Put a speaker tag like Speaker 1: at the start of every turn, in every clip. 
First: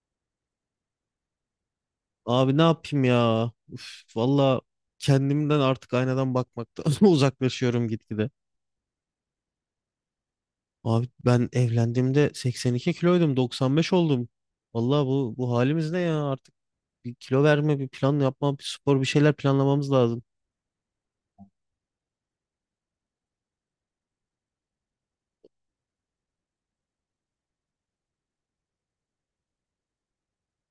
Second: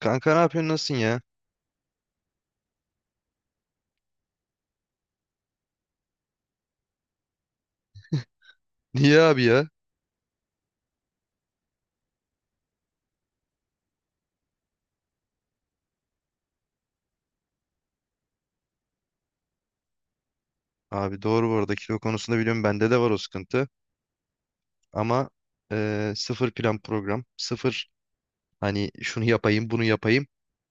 Speaker 1: Kanka ne yapıyorsun nasılsın ya?
Speaker 2: Abi ne yapayım ya? Uf, valla kendimden artık aynadan bakmaktan uzaklaşıyorum gitgide.
Speaker 1: Niye abi ya?
Speaker 2: Abi ben evlendiğimde 82 kiloydum, 95 oldum. Valla bu halimiz ne ya? Artık bir kilo verme, bir plan yapma, bir spor, bir şeyler planlamamız lazım.
Speaker 1: Abi doğru bu arada kilo konusunda biliyorum bende de var o sıkıntı. Ama sıfır plan program. Sıfır hani şunu yapayım bunu yapayım.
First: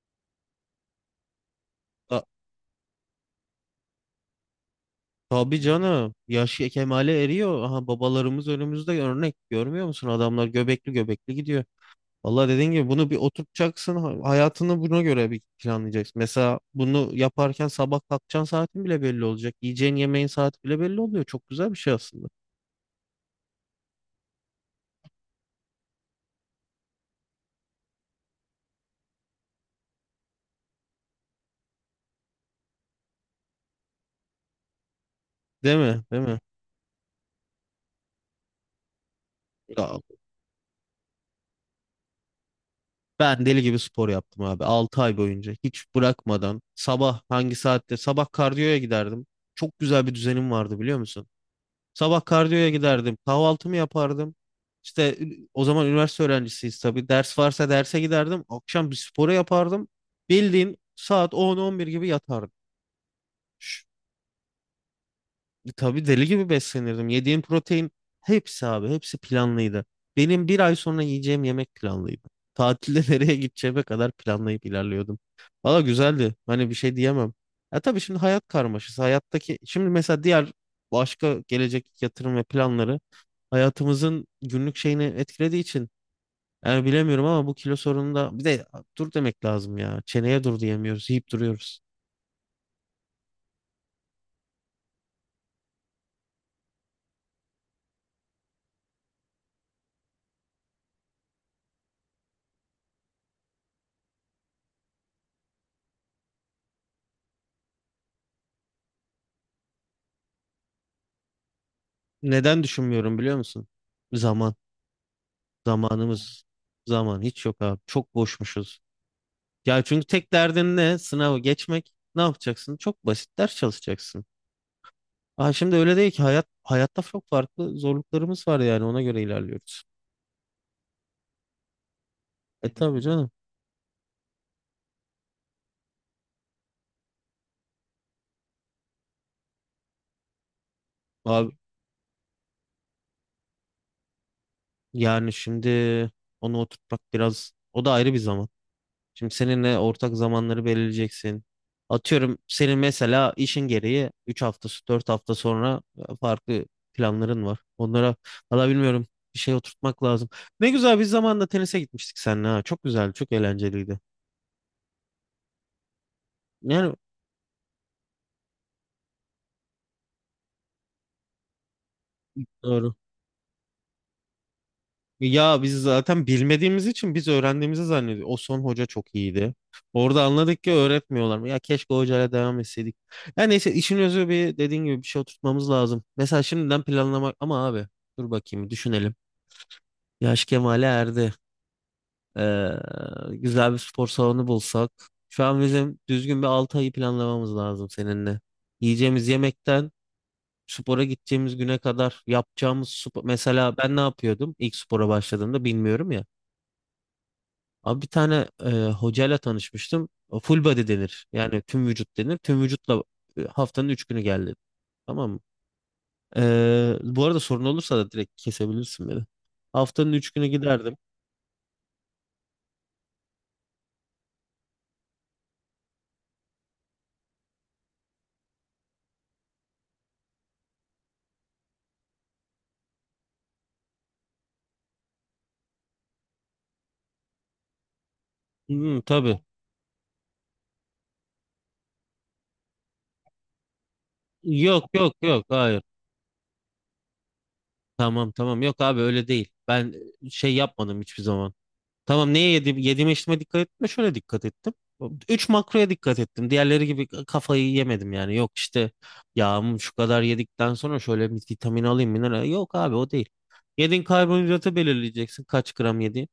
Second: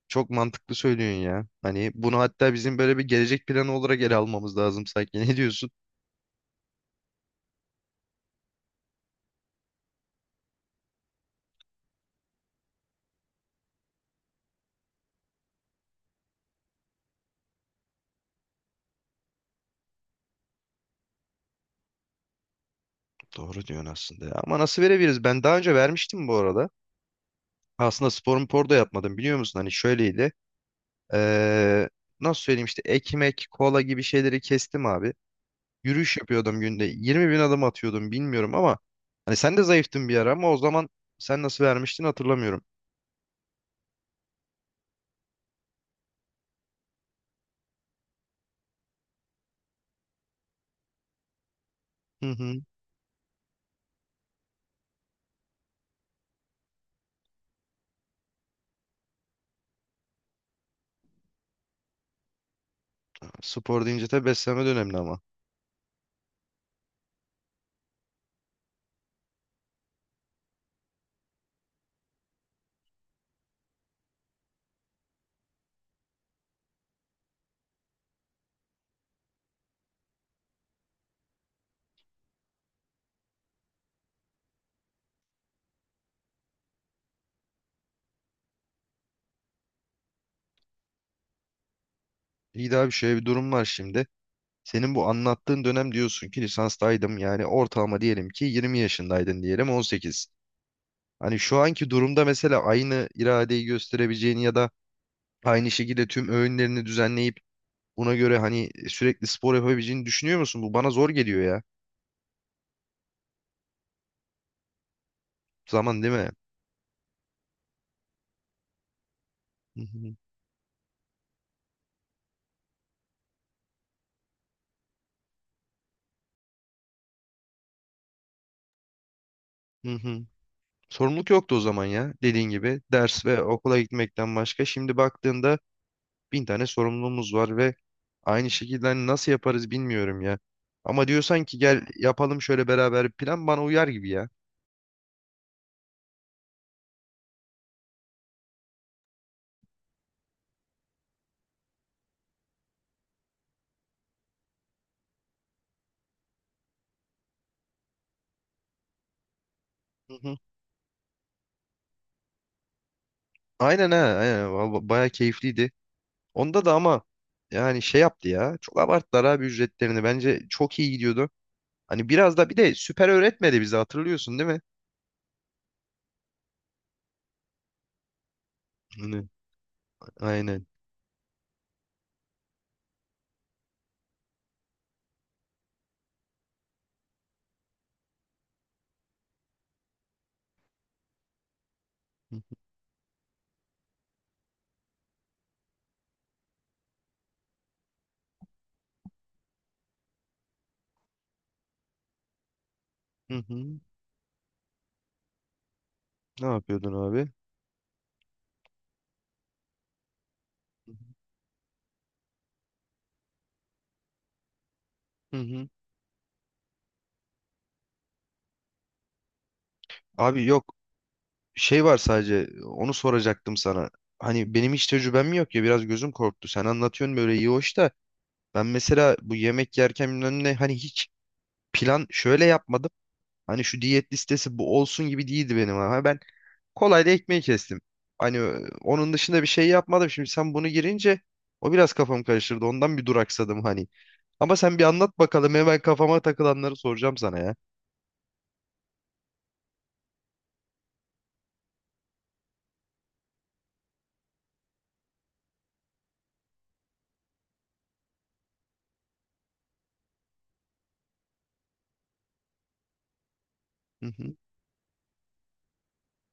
Speaker 1: Çok mantıklı söylüyorsun ya. Hani bunu
Speaker 2: Ta-
Speaker 1: hatta bizim böyle bir gelecek planı olarak ele almamız lazım sanki. Ne
Speaker 2: tabii
Speaker 1: diyorsun?
Speaker 2: canım. Yaş kemale eriyor. Aha babalarımız önümüzde örnek. Görmüyor musun? Adamlar göbekli göbekli gidiyor. Vallahi dediğin gibi bunu bir oturtacaksın. Hayatını buna göre bir planlayacaksın. Mesela bunu yaparken sabah kalkacağın saatin bile belli olacak. Yiyeceğin yemeğin saati bile belli oluyor. Çok güzel bir şey aslında.
Speaker 1: Doğru diyorsun aslında ya. Ama nasıl verebiliriz? Ben daha önce vermiştim bu arada. Aslında spor mpor da yapmadım biliyor musun? Hani şöyleydi. Eee, Nasıl söyleyeyim işte ekmek, kola gibi şeyleri kestim abi.
Speaker 2: Değil mi?
Speaker 1: Yürüyüş
Speaker 2: Değil mi?
Speaker 1: yapıyordum günde. 20 bin adım atıyordum bilmiyorum ama hani sen de
Speaker 2: Ya,
Speaker 1: zayıftın bir ara ama o zaman sen nasıl vermiştin hatırlamıyorum.
Speaker 2: ben deli gibi spor yaptım abi. Altı ay boyunca hiç bırakmadan sabah hangi saatte sabah kardiyoya giderdim. Çok güzel bir düzenim vardı biliyor musun? Sabah
Speaker 1: Hı hı.
Speaker 2: kardiyoya giderdim. Kahvaltımı yapardım. İşte o zaman üniversite öğrencisiyiz tabii. Ders varsa derse giderdim. Akşam bir sporu yapardım. Bildiğin saat 10-11 gibi yatardım. Ş-
Speaker 1: Spor deyince tabii beslenme de önemli ama.
Speaker 2: Tabii deli gibi beslenirdim. Yediğim protein hepsi abi hepsi planlıydı. Benim bir ay sonra yiyeceğim yemek planlıydı. Tatilde nereye gideceğime kadar planlayıp ilerliyordum. Valla güzeldi. Hani bir şey diyemem. Ya tabii şimdi hayat karmaşası. Hayattaki şimdi mesela diğer başka gelecek yatırım ve planları hayatımızın günlük şeyini etkilediği için yani bilemiyorum ama bu kilo sorununda bir de dur demek lazım ya. Çeneye dur diyemiyoruz, yiyip duruyoruz.
Speaker 1: İyi daha bir şöyle bir durum var şimdi. Senin bu anlattığın dönem diyorsun ki lisanstaydım yani ortalama diyelim ki 20 yaşındaydın diyelim 18. Hani şu anki durumda mesela aynı iradeyi gösterebileceğini ya da aynı şekilde tüm öğünlerini düzenleyip buna göre hani sürekli spor yapabileceğini düşünüyor musun? Bu bana zor geliyor ya.
Speaker 2: Neden düşünmüyorum biliyor musun? Zaman,
Speaker 1: Zaman değil mi?
Speaker 2: zamanımız, zaman hiç yok abi. Çok boşmuşuz.
Speaker 1: Hı
Speaker 2: Ya çünkü
Speaker 1: hı.
Speaker 2: tek derdin ne? Sınavı geçmek. Ne yapacaksın? Çok basit ders çalışacaksın. Şimdi öyle değil ki hayat hayatta çok farklı zorluklarımız var yani ona göre ilerliyoruz.
Speaker 1: Hı hı. Sorumluluk yoktu o zaman ya. Dediğin
Speaker 2: E
Speaker 1: gibi
Speaker 2: tabii
Speaker 1: ders
Speaker 2: canım.
Speaker 1: ve okula gitmekten başka. Şimdi baktığında bin tane sorumluluğumuz var ve aynı şekilde hani nasıl yaparız bilmiyorum ya. Ama diyorsan
Speaker 2: Abi
Speaker 1: ki gel yapalım şöyle beraber bir plan bana uyar gibi ya.
Speaker 2: yani şimdi onu oturtmak biraz o da ayrı bir zaman. Şimdi seninle ortak zamanları belirleyeceksin. Atıyorum senin mesela işin gereği 3 hafta, 4 hafta sonra farklı planların var. Onlara valla bilmiyorum bir şey oturtmak
Speaker 1: Hı
Speaker 2: lazım.
Speaker 1: hı.
Speaker 2: Ne güzel biz zamanında tenise gitmiştik seninle ha. Çok güzeldi, çok
Speaker 1: Aynen ha,
Speaker 2: eğlenceliydi.
Speaker 1: aynen. Val- bayağı keyifliydi. Onda da
Speaker 2: Yani
Speaker 1: ama yani şey yaptı ya. Çok abarttılar abi ücretlerini. Bence çok iyi gidiyordu. Hani biraz da bir de
Speaker 2: doğru.
Speaker 1: süper öğretmedi bizi hatırlıyorsun değil mi?
Speaker 2: Ya biz zaten bilmediğimiz için biz öğrendiğimizi zannediyoruz. O son hoca çok
Speaker 1: Hı.
Speaker 2: iyiydi. Orada anladık
Speaker 1: Aynen.
Speaker 2: ki öğretmiyorlar. Ya keşke o hocayla devam etseydik. Ya neyse işin özü bir dediğin gibi bir şey oturtmamız lazım. Mesela şimdiden planlamak ama abi dur bakayım düşünelim. Yaş kemale erdi. Ee, güzel bir spor salonu bulsak. Şu an bizim düzgün bir 6 ayı planlamamız lazım seninle. Yiyeceğimiz yemekten spora gideceğimiz güne kadar yapacağımız spor.
Speaker 1: Hı
Speaker 2: Mesela
Speaker 1: hı.
Speaker 2: ben ne yapıyordum ilk spora başladığımda bilmiyorum ya.
Speaker 1: Ne yapıyordun abi?
Speaker 2: Abi bir tane hocayla tanışmıştım. O Full body denir. Yani tüm vücut denir. Tüm vücutla haftanın 3 günü geldi. Tamam
Speaker 1: Hı
Speaker 2: mı?
Speaker 1: hı.
Speaker 2: Bu arada sorun olursa da direkt kesebilirsin beni. Haftanın 3 günü
Speaker 1: Abi yok,
Speaker 2: giderdim.
Speaker 1: şey var sadece onu soracaktım sana. Hani benim hiç tecrübem yok ya biraz gözüm korktu. Sen anlatıyorsun böyle iyi hoş da ben mesela bu yemek yerken bilmem ne hani hiç plan şöyle yapmadım. Hani şu diyet listesi bu olsun gibi değildi benim ama ben kolayla ekmeği kestim. Hani
Speaker 2: Hı,
Speaker 1: onun
Speaker 2: tabii.
Speaker 1: dışında bir şey yapmadım. Şimdi sen bunu girince o biraz kafamı karıştırdı. Ondan bir duraksadım hani. Ama sen bir
Speaker 2: Yok yok
Speaker 1: anlat
Speaker 2: yok
Speaker 1: bakalım hemen
Speaker 2: hayır.
Speaker 1: kafama takılanları soracağım sana ya.
Speaker 2: Tamam, tamam, yok abi öyle değil. Ben şey yapmadım hiçbir zaman. Tamam neye yedim, yediğime içtiğime dikkat ettim de şöyle dikkat ettim. Üç makroya dikkat ettim. Diğerleri gibi kafayı yemedim yani. Yok işte yağım şu kadar yedikten sonra şöyle bir vitamin alayım mineral. Yok abi o değil. Yediğin
Speaker 1: Hı hı.
Speaker 2: karbonhidratı belirleyeceksin kaç gram yediğin.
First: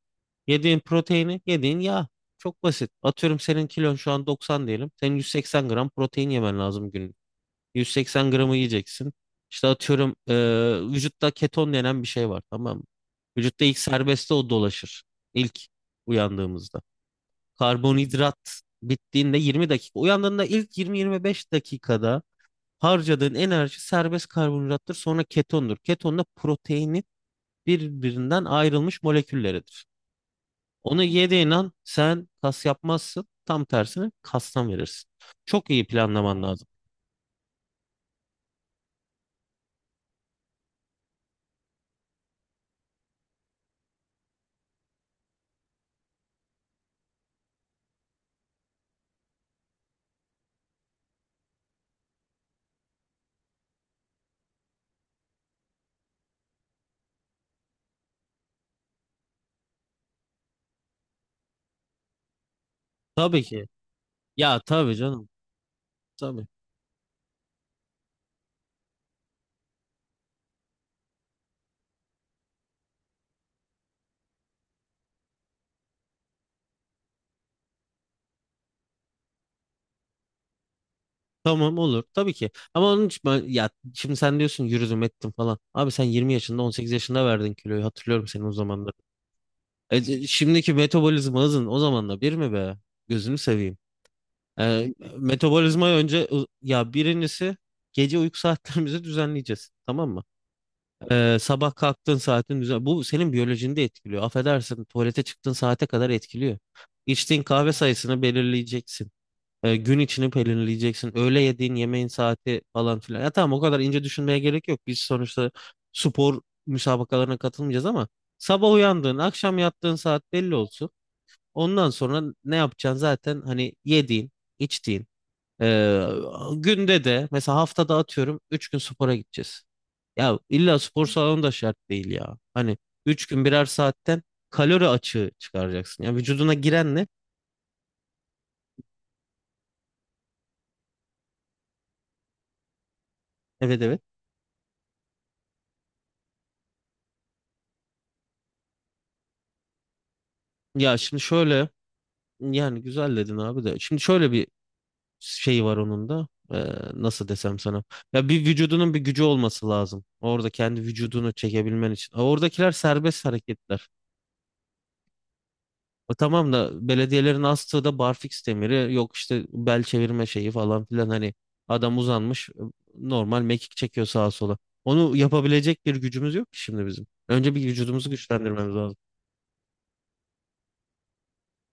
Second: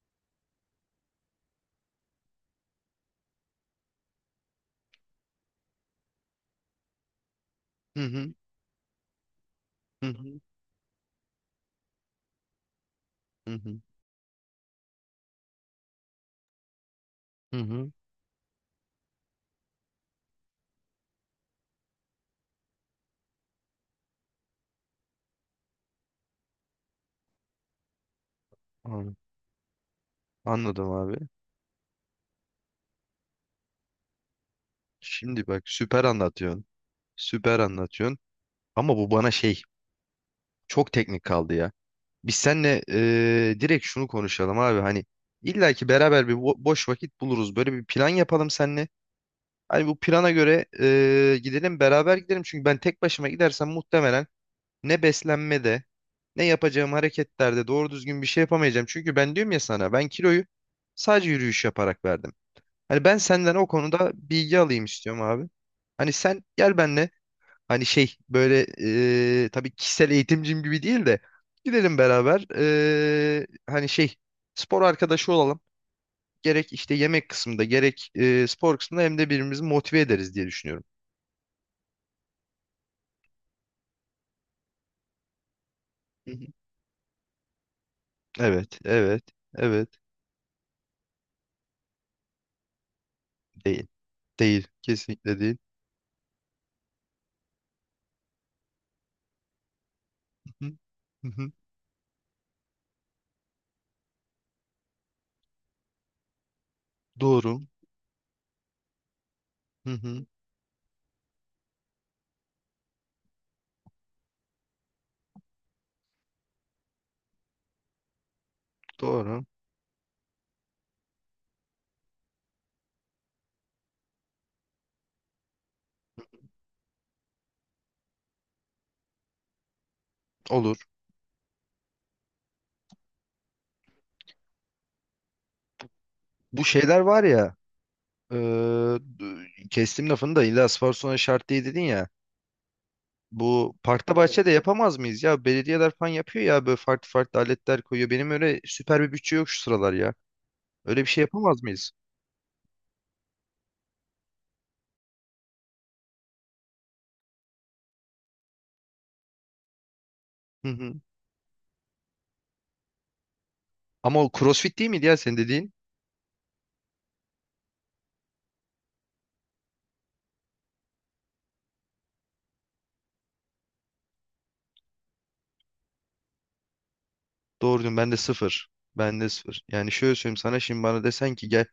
Speaker 2: Yediğin proteini, yediğin yağ. Çok basit. Atıyorum senin kilon şu an 90 diyelim. Senin 180 gram protein yemen lazım
Speaker 1: Hı
Speaker 2: 180
Speaker 1: hı.
Speaker 2: gramı yiyeceksin. İşte
Speaker 1: Hı
Speaker 2: atıyorum
Speaker 1: hı.
Speaker 2: vücutta keton denen bir şey var tamam mı?
Speaker 1: Hı
Speaker 2: Vücutta ilk
Speaker 1: hı.
Speaker 2: serbestte o dolaşır. İlk uyandığımızda.
Speaker 1: Hı hı.
Speaker 2: Karbonhidrat bittiğinde 20 dakika. Uyandığında ilk 20-25 dakikada harcadığın enerji serbest karbonhidrattır. Sonra ketondur. Keton da proteini birbirinden ayrılmış
Speaker 1: Anladım,
Speaker 2: molekülleridir.
Speaker 1: anladım
Speaker 2: Onu
Speaker 1: abi.
Speaker 2: yediğin an sen kas yapmazsın. Tam tersine kastan verirsin.
Speaker 1: Şimdi bak
Speaker 2: Çok iyi
Speaker 1: süper
Speaker 2: planlaman
Speaker 1: anlatıyorsun.
Speaker 2: lazım.
Speaker 1: Süper anlatıyorsun. Ama bu bana şey, çok teknik kaldı ya. Biz seninle direkt şunu konuşalım abi. Hani illa ki beraber bir boş vakit buluruz. Böyle bir plan yapalım seninle. Hani bu plana göre gidelim beraber gidelim. Çünkü ben tek başıma gidersem muhtemelen ne beslenmede ne yapacağım hareketlerde doğru düzgün bir şey yapamayacağım. Çünkü ben diyorum ya sana ben kiloyu sadece yürüyüş yaparak verdim. Hani ben
Speaker 2: Tabii
Speaker 1: senden
Speaker 2: ki.
Speaker 1: o konuda bilgi
Speaker 2: Ya
Speaker 1: alayım
Speaker 2: tabii
Speaker 1: istiyorum
Speaker 2: canım.
Speaker 1: abi. Hani sen
Speaker 2: Tabii.
Speaker 1: gel benle hani şey böyle, tabii kişisel eğitimcim gibi değil de gidelim beraber, hani şey, spor arkadaşı olalım. Gerek işte yemek kısmında gerek spor kısmında hem de birbirimizi motive ederiz diye düşünüyorum.
Speaker 2: Tamam olur tabii ki. Ama onun için ben, ya şimdi sen diyorsun yürüdüm ettim falan. Abi sen
Speaker 1: Hı
Speaker 2: 20
Speaker 1: hı.
Speaker 2: yaşında 18 yaşında verdin kiloyu hatırlıyorum seni o
Speaker 1: Evet,
Speaker 2: zamanları.
Speaker 1: evet, evet.
Speaker 2: Şimdiki metabolizma hızın o zamanla bir mi be? Gözünü seveyim.
Speaker 1: Değil. Değil. Kesinlikle değil.
Speaker 2: Metabolizma önce ya birincisi gece uyku saatlerimizi düzenleyeceğiz. Tamam mı?
Speaker 1: Hı hı. Hı hı.
Speaker 2: Sabah kalktığın saatin düzen bu senin biyolojini de etkiliyor. Affedersin tuvalete çıktığın saate kadar etkiliyor. İçtiğin
Speaker 1: Doğru.
Speaker 2: kahve sayısını belirleyeceksin.
Speaker 1: Hı
Speaker 2: Gün
Speaker 1: hı.
Speaker 2: içini pelerinleyeceksin. Öğle yediğin yemeğin saati falan filan. Ya tamam o kadar ince düşünmeye gerek yok. Biz sonuçta spor müsabakalarına katılmayacağız ama sabah uyandığın,
Speaker 1: Doğru.
Speaker 2: akşam yattığın saat belli olsun. Ondan sonra ne yapacaksın zaten hani yediğin, içtiğin. E, günde de mesela haftada atıyorum 3 gün spora gideceğiz. Ya
Speaker 1: Olur.
Speaker 2: illa spor salonu da şart değil ya. Hani 3 gün birer saatten kalori açığı çıkaracaksın. Ya vücuduna
Speaker 1: Bu
Speaker 2: giren
Speaker 1: şeyler
Speaker 2: ne?
Speaker 1: var ya. Ee, Kestim lafını da illa Sparsun'a şart değil dedin ya. Bu
Speaker 2: Evet, evet.
Speaker 1: parkta, evet, bahçede yapamaz mıyız ya? Belediyeler falan yapıyor ya böyle farklı farklı aletler koyuyor. Benim öyle süper bir bütçe yok şu sıralar ya.
Speaker 2: Ya
Speaker 1: Öyle bir
Speaker 2: şimdi
Speaker 1: şey yapamaz
Speaker 2: şöyle
Speaker 1: mıyız?
Speaker 2: yani güzel dedin abi de. Şimdi şöyle bir şey var onun da. Nasıl desem sana. Ya bir vücudunun bir gücü olması lazım. Orada
Speaker 1: Hı
Speaker 2: kendi
Speaker 1: hı.
Speaker 2: vücudunu çekebilmen için. Ha, oradakiler serbest hareketler.
Speaker 1: Ama o CrossFit değil miydi ya senin dediğin?
Speaker 2: O tamam da belediyelerin astığı da barfiks demiri. Yok işte bel çevirme şeyi falan filan. Hani adam uzanmış normal mekik çekiyor sağa sola. Onu yapabilecek bir gücümüz yok ki şimdi bizim. Önce bir
Speaker 1: Doğru diyorsun,
Speaker 2: vücudumuzu
Speaker 1: ben de
Speaker 2: evet,
Speaker 1: sıfır.
Speaker 2: güçlendirmemiz lazım.
Speaker 1: Ben de sıfır. Yani şöyle söyleyeyim sana, şimdi bana desen ki gel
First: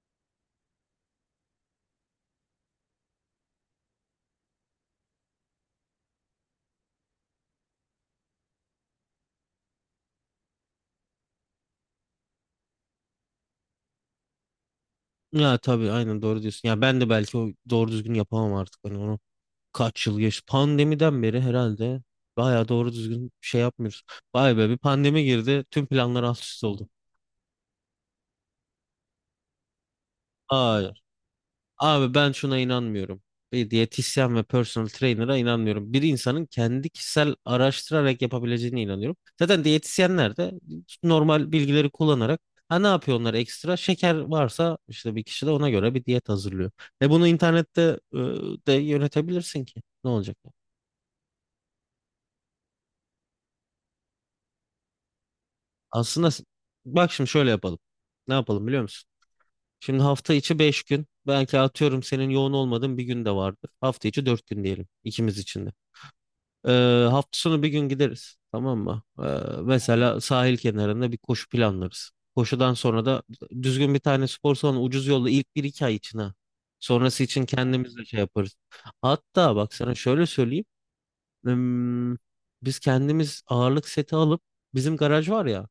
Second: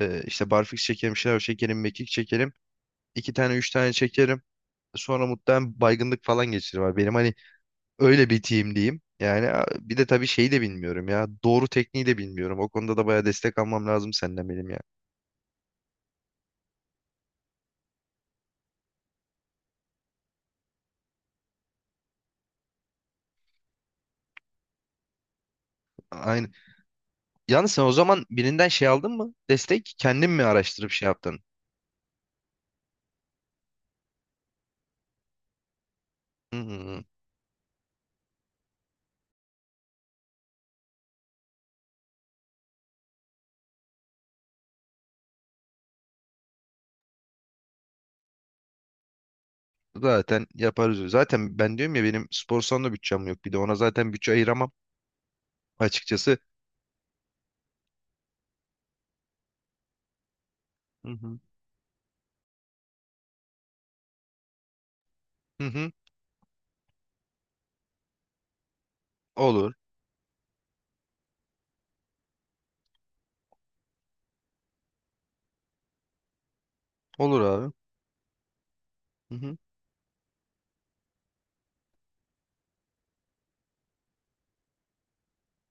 Speaker 1: işte barfiks çekelim, şınav çekelim, mekik çekelim. İki tane üç tane çekerim. Sonra muhtemelen baygınlık falan geçirir. Benim hani öyle bir team diyeyim. Yani bir de tabii şeyi de bilmiyorum ya. Doğru tekniği de bilmiyorum. O konuda da bayağı destek almam lazım senden benim ya.
Speaker 2: Ya tabii aynen doğru diyorsun. Ya ben de belki o doğru düzgün yapamam artık. Hani onu kaç yıl geç pandemiden beri herhalde bayağı doğru düzgün bir şey yapmıyoruz. Vay be bir pandemi girdi tüm planlar alt
Speaker 1: Aynı.
Speaker 2: üst oldu.
Speaker 1: Yalnız sen o zaman birinden şey aldın mı? Destek kendin mi araştırıp
Speaker 2: Hayır.
Speaker 1: şey yaptın?
Speaker 2: Abi ben şuna inanmıyorum. Bir diyetisyen ve personal trainer'a inanmıyorum. Bir insanın kendi
Speaker 1: Hmm.
Speaker 2: kişisel araştırarak yapabileceğine inanıyorum. Zaten diyetisyenler de normal bilgileri kullanarak ha ne yapıyor onlar ekstra? Şeker varsa işte bir kişi de ona göre bir diyet hazırlıyor. E bunu internette de yönetebilirsin ki. Ne olacak?
Speaker 1: Zaten yaparız. Zaten ben diyorum ya benim spor salonu bütçem yok. Bir de ona zaten bütçe ayıramam
Speaker 2: Aslında
Speaker 1: açıkçası.
Speaker 2: bak şimdi şöyle yapalım. Ne yapalım biliyor musun? Şimdi hafta içi 5 gün.
Speaker 1: Hı hı.
Speaker 2: Belki atıyorum senin yoğun olmadığın bir gün de vardır. Hafta içi 4 gün diyelim ikimiz için
Speaker 1: Hı
Speaker 2: de.
Speaker 1: hı.
Speaker 2: Hafta sonu bir gün gideriz. Tamam mı?
Speaker 1: Olur.
Speaker 2: Mesela sahil kenarında bir koşu planlarız. Koşudan sonra da düzgün bir tane spor salonu ucuz yolda ilk bir iki ay için ha. Sonrası
Speaker 1: Olur
Speaker 2: için
Speaker 1: abi.
Speaker 2: kendimiz de şey yaparız.
Speaker 1: Hı
Speaker 2: Hatta
Speaker 1: hı.
Speaker 2: bak sana şöyle söyleyeyim. Hmm, Biz kendimiz ağırlık seti alıp bizim garaj var ya.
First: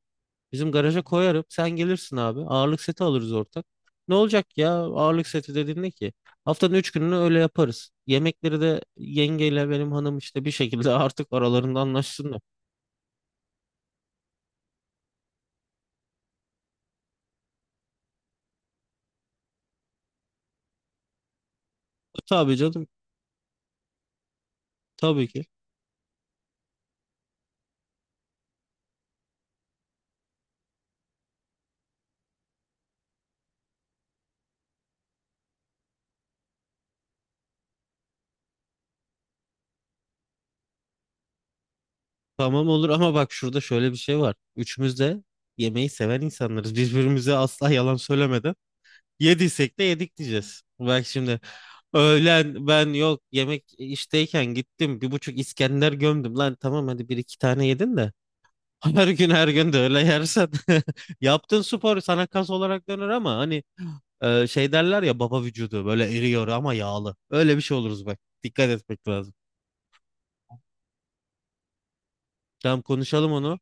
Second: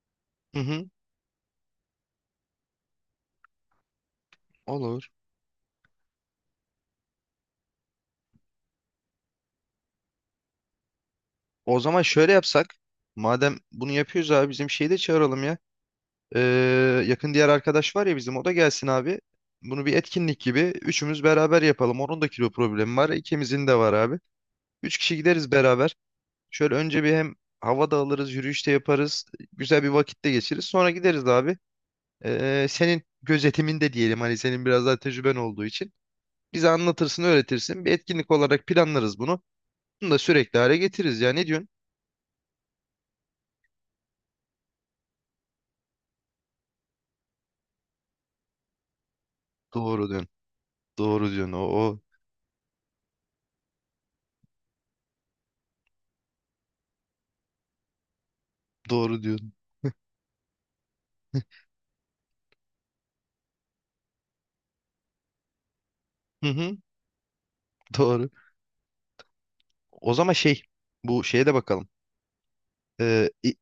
Speaker 1: Hı
Speaker 2: Bizim
Speaker 1: hı.
Speaker 2: garaja koyarım. Sen gelirsin abi. Ağırlık seti alırız ortak. Ne olacak ya
Speaker 1: Olur.
Speaker 2: ağırlık seti dediğin ne ki? Haftanın 3 gününü öyle yaparız. Yemekleri de yengeyle benim hanım işte bir şekilde artık aralarında
Speaker 1: O zaman şöyle
Speaker 2: anlaşsınlar.
Speaker 1: yapsak. Madem bunu yapıyoruz abi bizim şeyi de çağıralım ya. Yakın diğer arkadaş var ya bizim, o da gelsin abi. Bunu bir etkinlik gibi üçümüz beraber yapalım. Onun da kilo
Speaker 2: Tabii canım
Speaker 1: problemi var. İkimizin de var abi. Üç kişi
Speaker 2: tabii ki.
Speaker 1: gideriz beraber. Şöyle önce bir hem hava da alırız, yürüyüş de yaparız. Güzel bir vakitte geçiririz. Sonra gideriz abi. Senin gözetiminde diyelim, hani senin biraz daha tecrüben olduğu için. Bize anlatırsın, öğretirsin. Bir etkinlik olarak planlarız bunu. Bunu da sürekli hale getiririz ya. Ne diyorsun?
Speaker 2: Tamam olur ama bak şurada şöyle bir şey var. Üçümüz de yemeği seven insanlarız. Birbirimize asla yalan söylemeden yediysek de
Speaker 1: Doğru
Speaker 2: yedik
Speaker 1: diyorsun.
Speaker 2: diyeceğiz. Bak
Speaker 1: Doğru
Speaker 2: şimdi
Speaker 1: diyorsun. O, o.
Speaker 2: öğlen ben yok yemek işteyken gittim bir buçuk İskender gömdüm. Lan tamam hadi bir iki tane yedin de her
Speaker 1: Doğru
Speaker 2: gün her
Speaker 1: diyorsun.
Speaker 2: gün de öyle yersen yaptığın spor sana kas olarak döner ama hani şey derler ya baba vücudu böyle
Speaker 1: Hı
Speaker 2: eriyor ama
Speaker 1: hı.
Speaker 2: yağlı. Öyle bir şey oluruz bak.
Speaker 1: Doğru.
Speaker 2: Dikkat etmek lazım.
Speaker 1: O zaman şey, bu şeye de bakalım.
Speaker 2: Tamam
Speaker 1: Ee,
Speaker 2: konuşalım
Speaker 1: i-
Speaker 2: onu.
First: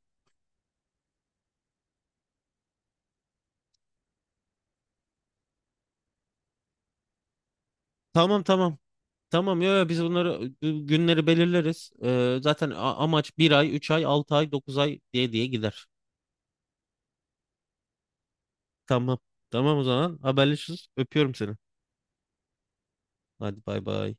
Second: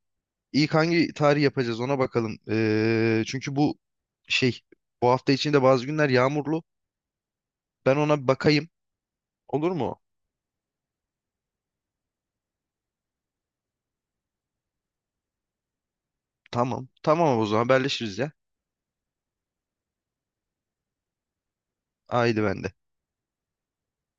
Speaker 1: ilk hangi tarih yapacağız ona bakalım. Çünkü bu şey, bu hafta içinde bazı günler yağmurlu. Ben ona bir
Speaker 2: Tamam
Speaker 1: bakayım.
Speaker 2: tamam. Tamam yo,
Speaker 1: Olur
Speaker 2: yo, biz
Speaker 1: mu?
Speaker 2: bunları bu günleri belirleriz. Zaten amaç bir ay, 3 ay, 6 ay, 9 ay diye diye gider.
Speaker 1: Tamam. Tamam o zaman haberleşiriz ya.
Speaker 2: Tamam. Tamam o zaman haberleşiriz. Öpüyorum seni.
Speaker 1: Haydi ben
Speaker 2: Hadi bay bay.